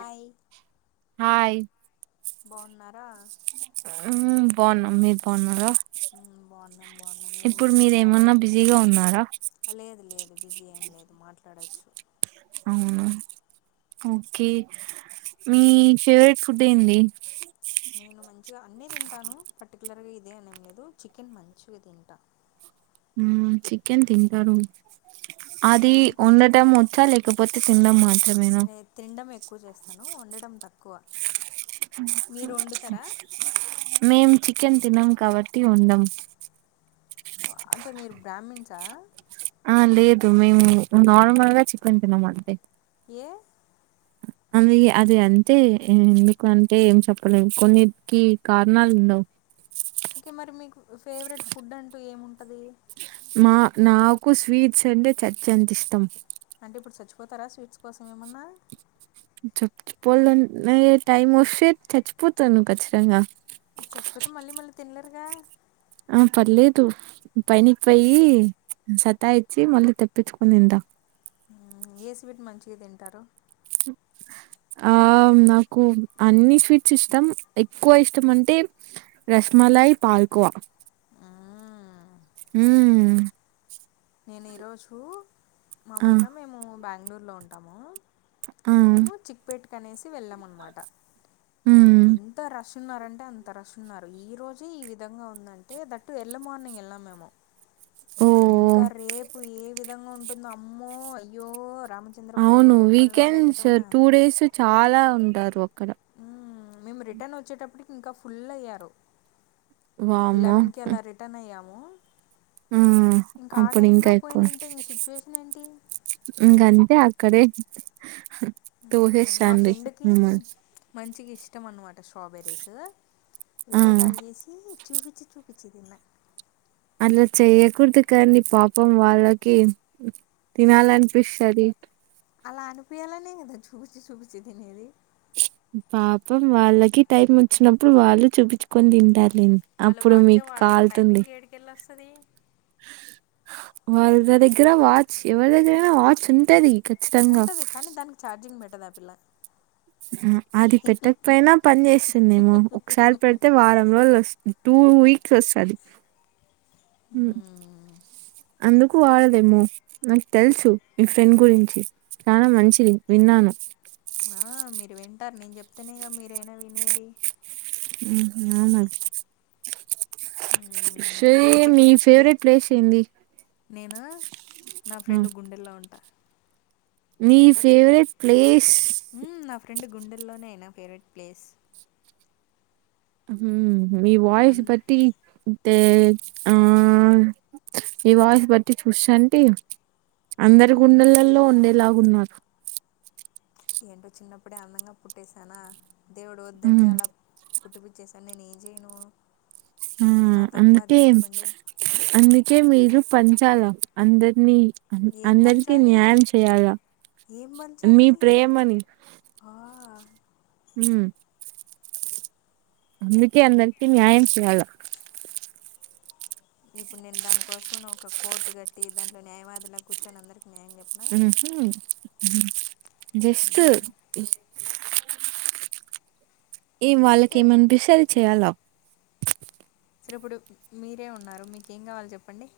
Hi hi బాన్నారా మ్మ్ బాన్నం మీరు బాన్నారా మ్మ్ బాన్నాం బాన్నాం ఏం జేస్తున్నారు మీరేమన్నా బిజీగా ఉన్నారా ఆ లేదు లేదు బీసీ ఏంలేదు మాట్లాడచ్చు అవును ఓకే మీ ఫేవరెట్ ఫుడ్ ఏంది ఇగ అన్నీ తింటాను పర్టికులర్గా ఇదే అనేం లేదు చికెన్ మంచిగా తింటా మ్మ్ చికెన్ తింటాను అది మీకు వాడటం వచ్చు లే ఇకపోతే తినడం మాత్రమేనా నే త్నిడం ఎక్కువ చేస్తాను వండట తక్కువ మీరు వండుతారా మేమ్ చి కెన్ తినం కాబట్టి ఉండం ఆ అంటే మీరు బ్రాహ్మీణసా ఆ లేదు మేము నార్మల్గా చికెన్ తినము అంతే ఏ అంది అది అంతే ఎందుకు అంటే ఏం చెప్పలేము కొన్నికి కారణాలు ఉండవు ఫెవరెట్ ఫుడ్ అంటూ ఏముంటది మా నాకు స్వీట్స్ అంటే చచ్చంత ఇష్టం అంటిప్పుడు చచ్చిపోతారా స్వీట్స్ కోసం ఏమన్నా చుచ్చు పోల్ద్ ఆ నే టైమ్ వస్తే చచ్చిపోతాను ఖచ్చితంగా అయితే చచ్చిపోతే మళ్ళీ మళ్ళీ తిన్లేరుగా ఆ పర్లేదు పైన్కిపోయి సాతాయిచి మళ్ళీ తీపించుకునిందా ఏ స్వీట్ మంచిగా తింటారు ఆ నాకు అన్ని స్వీట్స్ ఇష్టం ఎక్కువ ఇష్టం అంటే రస్ మలై పాల్కోవ మ్మ్ నేన్ ఈరోజు ఆ మామూలుగా మేము బెంగళూరులో ఉంటాము ఆ మేము చిక్పేట్ కనేసి వెళ్ళాం అన్నమాట మ్మ్ ఎంత రష్ ఉన్నారంటే అంత రష్ ఉన్నారు ఈ రోజే ఈ విధంగా ఉందంటే దట్టూ ఎర్లీ మార్నింగ్ ఏళ్ళ మేము ఓ ఇంకా రేపు ఏ విధంగా ఉంటుందో అమ్మో అయ్యో రామచంద్ర ప్రభు అవును ఏడుకొండలవాడ వీకెండ్స్ వెంకటరమణ టూ డేస్ చాలా ఉంటారు ఒక్కటి మ్మ్ మేము రిటర్న్ ఓచ్చేటప్పటికి ఇంకా ఫుల్ అయ్యారు లీవెన్కి ఎలా రిటర్న్ అయ్యాం మ్మ్ ఆ అప్పుడు ఇంకా టైంలో ఎక్కువ పోయినంటే ఇంక సిచ్యువేషన్ ఏంటి ఇంక అంతే అక్కడే తు హేష్ మా రండ్రి మ్మ్ అని టం అనమాట స్ట్రాబెర్రీసు ఆ విడోకాలి జేసి చూపిచి చూపించిందిన్నాక్ అట్లా చేయ్యకూడదు కానీ పాపం వాళ్ళకి తినాలనిపిస్తది అలా అనిపోయాలనే గదా చూచి చూచి దినేది పాపం వాళ్ళకి టైం ఒచ్చినప్పుడు వాళ్ళు చూపిచ్చుకొన్ దింటార్ డిన్ వాళ్ళు అప్పుడ్ వాచే మీక్ వాడరు కాల్తుంది టైమింగ్ ఏడుకెళ్ళి వస్తుంది వాళ్ళ దగ్గర వాచ్చ్ ఎవర్ దగ్గరైనా వాచ్చ్ ఉంటది ఖచ్చితంగా ఉంటది కాని దానిక్ ఛార్జింగ్ పెట్టద్ ఆ పిల్ల అ అది పెట్టక్పోయిన పన్ చేస్తుందేమో ఒక్సార్ పెడ్తే వారం రోజుల్ ఒస్తుంది టూ వీక్స్ ఒస్తది ఉ అందుకు వాడదేమో నాక్ తెల్సు మి ఫ్రెండ్ గురించి చాన మంచిది విన్నా అన్ ఆ మీరు వింటార్ నేన్ చెప్తెనేగా మీరైనా వినేది ఊహు మ్మ్, షీ మంచిగా మీ ఫుడ్ ఫేవరెట్ ప్లేస్ ఏంది నేను నా ఆ. ఫ్రెండ్ గుండెల్లో ఉంట మీ ఫేవరెట్ ప్లే ఊ నా ఫ్రెండ్ గుండెల్లోనే నా ఫేవరెట్ ప్లేస్ ఉహు మి వాయిస్ అన్ బట్టి టే ఆ ఇ వాయిస్ బట్టి చూశాంటి అందరు మ్మ్, గుండెలల్లో ఉండేలాగ్ ఉన్నార్ ఏంటొ చిన్నప్పుడె అందంగ పుట్టేసాన దేవుడు ఒద్దంటే మ్మ్ అల పుట్టిపిచ్చేసాడ్ నేన్ ఏం చైను ఊ అందుకే అందుక్ కె మీరు పంచాల అందర్ని అన్ ఏం అందర్కి పంచాలి న్యాయం చెయాల ఏం మి పంచాలి ప్రేమని ఆ, ఉమ్ అందుకే అందర్కి న్యాయం చేయాల ఇప్పుడ్ నేన్ దాన్ కోసం అని ఒక కోర్టు కట్టి దాంట్లొ న్యాయవాదిల కూర్చొని అందరకి ఉహు జిస్కు మ్మ్. ఇగ వాళ్ళక్ జస్ట్ ఏం అన్పిస్తె అది చెయాల సరిప్పుడు మీరే ఉన్నారు మీకేం కావాల్ చెప్పండి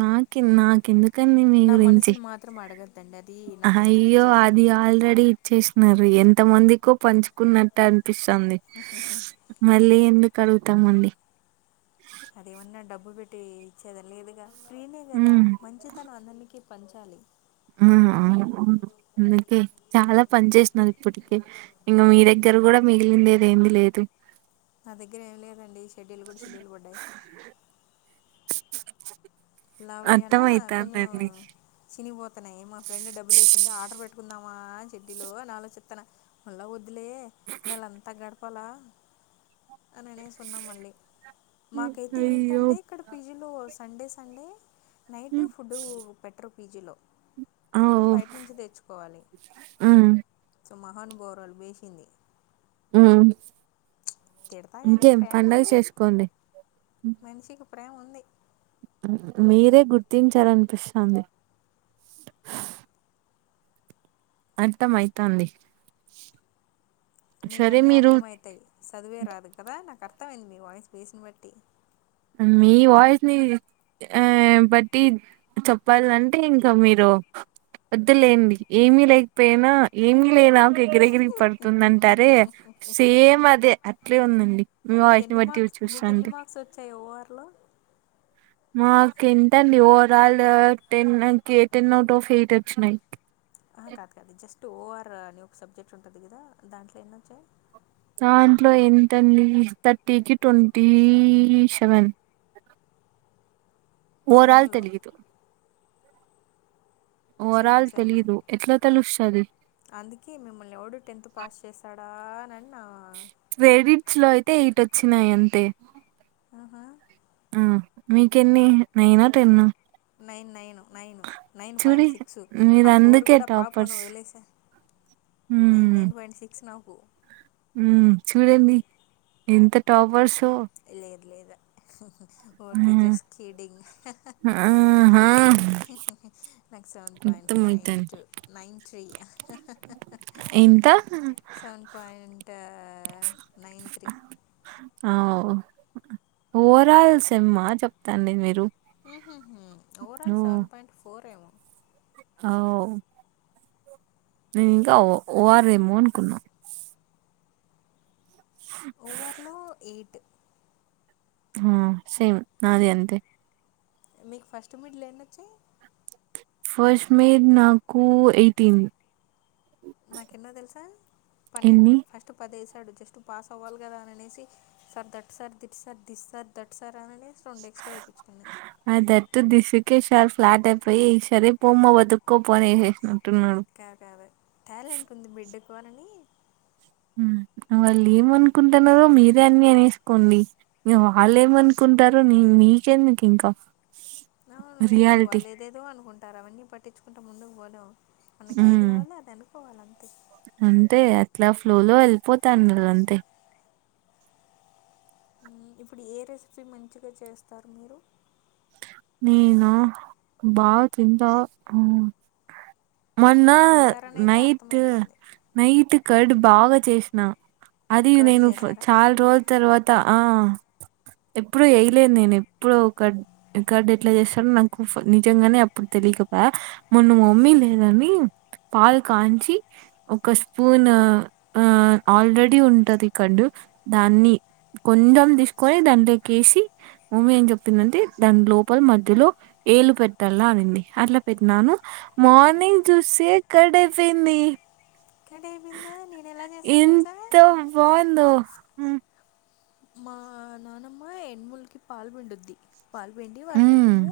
నాకి నాకెందు నా మనసున్ మాత్రం అడగద్దండి అదీ నా ఫ్రెండుక్ ఇచ్చేసా నరి ఎంత మందికో పంచుకున్నట్ట్ అన్పిస్తుంది మళ్ళీ ఎందుక్ కడ్గుతమండి అదేమన్న డబ్బు పెట్టీ ఇచ్చేద లేదుగా ఫ్రీనే గదా హ్మ్. మంచితనం అందరికి పంచాలి ఊ ఔను అందుకె చాలా పంచేశ్నర్ ఇప్పటికే ఇంగ మీ దగ్గర్ రు గుడ మిగిలిందేది ఏంది లేదు నా దగ్గర ఏం లేదండి [unintelligible] గూడ చిల్లుల్ వడ్డాయ్ లావయ్యనా కొంచం అర్థమైతాందండి. సినిగ్పో తున్నయ్ మ ఫ్రెండ్ డబ్బుల్ ఏశింది ఆడర్ పెట్టుకుందామా షెడ్డిలు అన్ ఆలొచ్చిత్తున్న మల్ల ద్దులే నెలంత గడ్పలా అననేసున్న మళ్ళీ హ్మ్. మాకైతె అయ్యో! ఏంటంటె ఇక్కడ పీజీలో సండేస్ నైటు హ్మ్. ఫుడ్డూ పెట్రు పీజిలొ ఆ! మేమ్ బైట్నుంచి తెచ్చుకోవాలి ఉమ్మ్ సో మహానుభావురాలు వేశింది ఉమ్మ్ తిడతా కానీ ఇంకేం ప్రేమ పండగ ఉంది చేస్కోండి మనిషికి ప్రేమ ఉంది మ్ మీరె గుర్తించారన్పిస్థాంది అర్థమైతంది మీకన్నీ అర్థం ఐతయ్ సదువే రాదు కదా నాక్ అర్థమైంద్ మి వాయిస్ బేస్ను బట్టి మీ వాయిస్ ని ఆ బట్టి చెప్పాల్నంటె ఇంక మిరు ఒ ఒద్దులేండి ఏమి లేక్పోయినా ఏమ్లేనాక్ ఎగిరెగిరి పడుతుందంటారే సేమ్ అదే అట్లే ఉందండి మీ వాయిస్ ని మీకెన్ని బట్టి మార్క్స్ మీకేన్ని చూస్తాంటే మార్క్స్ వచ్చాయి ఓఆర్ లో మాకు ఎంతండి ఓవరాల్ టెన్ కి ఎయిట్టీన్ అవుట్ ఆఫ్ ఎయిట్ వచ్చినాయి ఆ కాదు కాదు జస్ట్ ఓ ఆర్ అని ఒక సబ్జెక్ట్ ఉంటది కదా దాంట్లో ఎన్నొచ్చాయి దాంట్లో ఎంతండి థర్టీకిి ట్వంటీ సెవెన్ ఓవరాల్ సెమ్లో తెలియదు సేము సేము తెలీదు ఎట్లా తెలుస్తది అందుకె మిమ్మల్ని ఎవడు టెన్త్ పాస్ చేసాడు రానన్న క్రెడిట్స్ లో అయితే ఎయిట్ వచ్చినాయి అంతే ఆహా ఆ మీకెన్ని నైనా టెన్న నైన్ నైను నైను నైన్ చూడి పాయింట్ సిక్స్ ఆ ఫోర్ మీరందుకే కూడా పాపని టాపర్స్ వదిలేసా nine nine point six now ఊ చూడండి ఎంత టాపర్సో లేదా ఆ! ఉరికే జస్ట్ కిడ్డింగ్ ఆహా నాక్ సెవెన్ పాయింట్ నైన్ అర్థమైతాంది టూ నైన్ త్రీ ఎంత సెవెన్ పాయింట్ నైన్ త్రీ అవ్ ఓవరాల్ సెమ్ ఆ చెప్తాండి మీరు ఉహు హూ overall seven point four ఏమో అ ఓ నేను ఇంకా ఓ ఓఆర్ ఎమో అనుకున్నా ఓవర్ లో ఎయిట్ హా సేమ్ నాది అంతే మీకు ఫస్ట్ మిడ్లో ఎన్నోచయ్ ఫస్ట్ మీర్ నాకు ఎయిటీన్ నాకు ఎన్నో తెలుసా పన్నెండు ఎన్ని ఫస్ట్ పదేస్ తడు జస్ట్ పాస్ అవ్వాలి కదా అని అనేసి sir that sir దిట్ sir this sir that sir అని అనేసి రెండు ఎక్స్ట్రా వేయించుకున్నాను అ that the this okay sir flat అయిపోయి సరే పోమ వోతుకో పో అని ఎస్సిండ్ కాద వే టాలెంట్ ఉంది బిడ్డకు అని ఉ వాళ్ళు ఏమనుకుంటన్నారో మీరే అన్ని అనేసుకోండి ఇగ వాళ్ళు ఏమనుకుంటారో మ్ మీకేందుకు ఇంకా అవును ఇప్పుడు వాళ్ళు ఏదేదో అనుకుంటారు అవన్నీ పట్టించుకుంటే ముందుకు పోలెం మనకి ఏది హ్మ్. కావాలో అది అనుకోవాల అంతే ఇట్లా ఫ్లో లో వెళ్ళిపోతాన్నారు అంతే ఊ ఇప్పుడు ఏ రెసిపీ మంచిగా చేస్తారు మీరు నేను బాగతింత అవు మొన్న తింటారని అయితే నైట్ అర్థమవుతుంది నైట్ కార్డ్ బాగా చేసిన అది కర్డ్ నేను చేశారా చాల రో తర్వాత ఆ ఎప్పుడుూ వేయలేదు నేను ఎప్పుడో ఒకట్ ఎకార్డ్ ఎట్ల చేస్తారో నాకు నిజంగానే అప్పుడు తెలియక పాయె మొన్న మమ్మీ మ్మ్. లేదని పాల్ కాంచి ఒక స్పూన్ ఆ ఆల్రెడీ ఉంటది కం డు దాన్ని కొంచెం తీసుకొని దాంట్లోకెసి మమ్మీ ఏం చెప్తుంద్ అంటే దాని లోపల మధ్యలో ఏలు పెట్టలా అనింది అట్లా పెట్టినాను మార్నింగ్ చూసి సే కార్డ్ ఐపోయింది కర్డ్ అయిపోయిందా నేను ఎలా చేస్తా తెలుసా ఎంత బాగుందో ఉ మా నానమ్మ ఎనుముూలుకి పాలు పిండుద్ది పాలు పిండి మ్మ్ వాటిని మేము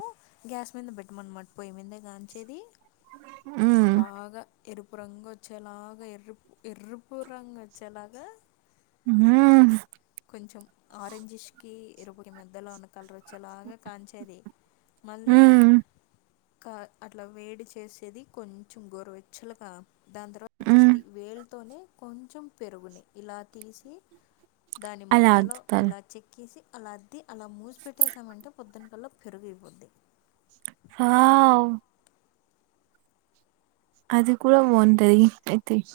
గ్యాస్ మీద పెట్టమన్నమాట్ పొయ్యి మిందే గాంచేది మ్మ్ బాగా ఎరుపు రంగు ఓచ్చేలాగా ఎర్రుప్ ఎర్రుపు రంగు ఓచ్చేలాగా ఊమ్ కొంచెం ఆరెంజెష్ కి ఇరువ్కి మధ్యలో ఉన్న కలర్ చలాగా కాంచేది మళ్ళీ మ్మ్ కాద్ అట్లా వేడి చేసేది కొంచెం గోర్వెచ్చల్గా దాన్ తర్వాత మ్మ్ జస్ట్ వేల్తోనే కొంచెం పెరుగుని ఇలా తీసి దాని అలా మధ్యలో అద్దుతారు. ఇలా చెక్ కేసి అలా అద్ది అలా మూస్పెట్టేసామంటే పొద్దున్ కల్లా పెరుగైపోద్ది హవ్ అది కూడా బోటది ఐ థింక్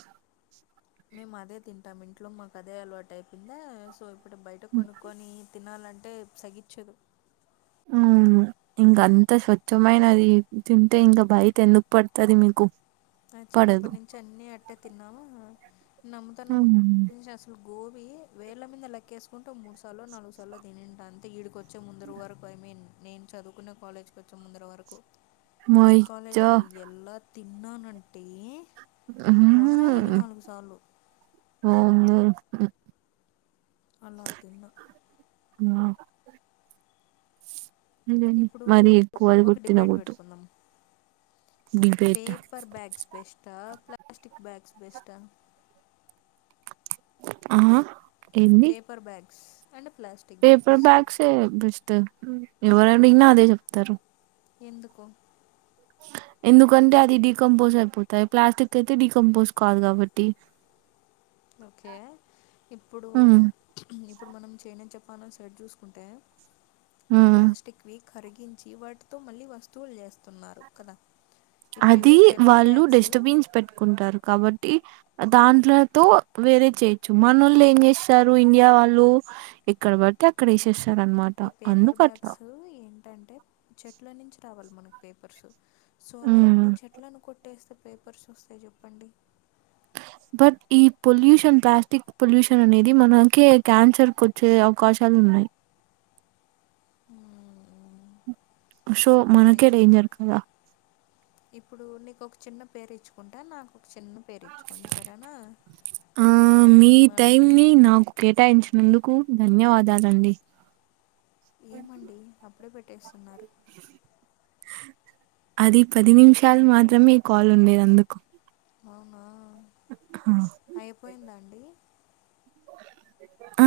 మేమ్ అదే తింటాం ఇంట్లో మాక్ అదే అలవాటు అయిపోయిందా సో ఇప్పుడు బైట కొనుక్కొని తినాలంటే సాహించాదు ఊమ్ ఇంక అంత స్వచ్ఛమైనది తింటే ఇంకా బైట ఎందుక్ పడ్తది మీకు ఆ పడదు. చిన్నప్పటి నుంచి అన్ని అట్టే తిన్నాము నమ్ముతా నమ్ము హ్మ్. అస్లు వేళ్ల మీద లెక్కేసుకుంటు మూడ్ సార్లో నాల్గు సార్లో తిన్నడి అంతే ఇడిక్ వచ్చే ముందరు వరకు ఐ మీన్ నేన్ చ చదుకున్న కాలేజ్కి ఓచ్చే ముందర వరకు ఈ మయిచ్చ కాలేజ్ లో ఎలా తిన్నానంటే అన్ని వారానికి యలే నాలుగు సార్లు ఆ అవన్నీ అలాతిన్న ఆ ఇప్పుడు మరి కోడి ఒక గూట్టిన డిబేట్ గుట్టు పెట్టుకుందాం పేపర్ బ్యాగ్స్ బెస్టా ప్లాస్టిక్ బ్యాగ్స్ బెస్టా ఆ ఏంది? పేపర్ బ్యాగ్ పేపర్ బ్యాగ్స్ సే బెస్ట్ ఎవర్ అడిగిన అదే చెప్తారు ఎందుకో ఎందుకంటే అది డీకంపోజ్ అయిపోతాయి ప్లాస్టిక్ అయితే డికంపోజ్ కాదు కాబట్టి ఓకే ఇప్పుడు హ్మ్. ఇప్పుడు మనం చేయ్నాన్ చెప్ మనం సర్ట్ చూస్కుంటే హ్మ్. ప్లాస్టిక్ వి కరిగించి వాటితో మళ్ళీ వస్తువులు చేస్తున్నారు కదా ఇప్పుడు ఇవే అది పేపర్ వాళ్ళు బ్యాగ్స్ డెస్ట్బిన్స్ పెట్కుంటార్ కాబట్టి దాంట్లతో వేరే చేయొచ్చు మనోళ్లు ఏం చేస్తారు ఇండియా వాళ్ళు ఇక్కడ చెత్త అక్కడ్ ఏషెస్ ఈ పేపర్ బ్యాగ్స్ ఏంటంటే చెట్ల నుంచి రావాలి మన్కు పేపర్స్ సో అలా మ్మ్. ఎన్ని చెట్లను కొట్టేస్తే పేపర్స్ ఓస్తాయి చెప్పండి బట్ ఈ పొల్యూషన్ ప్లాస్టిక్ పొల్యూషన్ అనేది మనకే క్యాన్సర్ కు ఓచ్చే అవ్కాశాల్ ఉన్నయి నయి ఊమ్ సో మనకే నిజమే. డేంజర్ కదా ఇప్పుడు నీకొక చిన్న పేర్ ఇచ్చుకుంట నాక్ ఒక్ చిన్న పేర్ ఇచ్చుకోండి సరేనా ఆ, నేన్ మిమ్మల్ని ముందుకు ధన్యవాదాలండి ఏమండి అప్పుడే పెట్టేస్తున్నారు అది పది నిమ్షాల్ మాత్రమే కాల్ ఉంది అందుకు అవ్నా ఆ. అయిపోయిందా అండి ఆ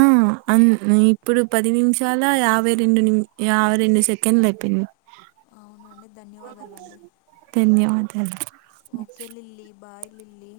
అన్ ఇప్పుడు పది నిమిషాల యాభై రెండు నిమ్ యాభై రెండు సెకండ్లయిపోయింది అవునండి ధన్యవాదాలండి ధన్యవాదాలు. Okay Lilly bye lily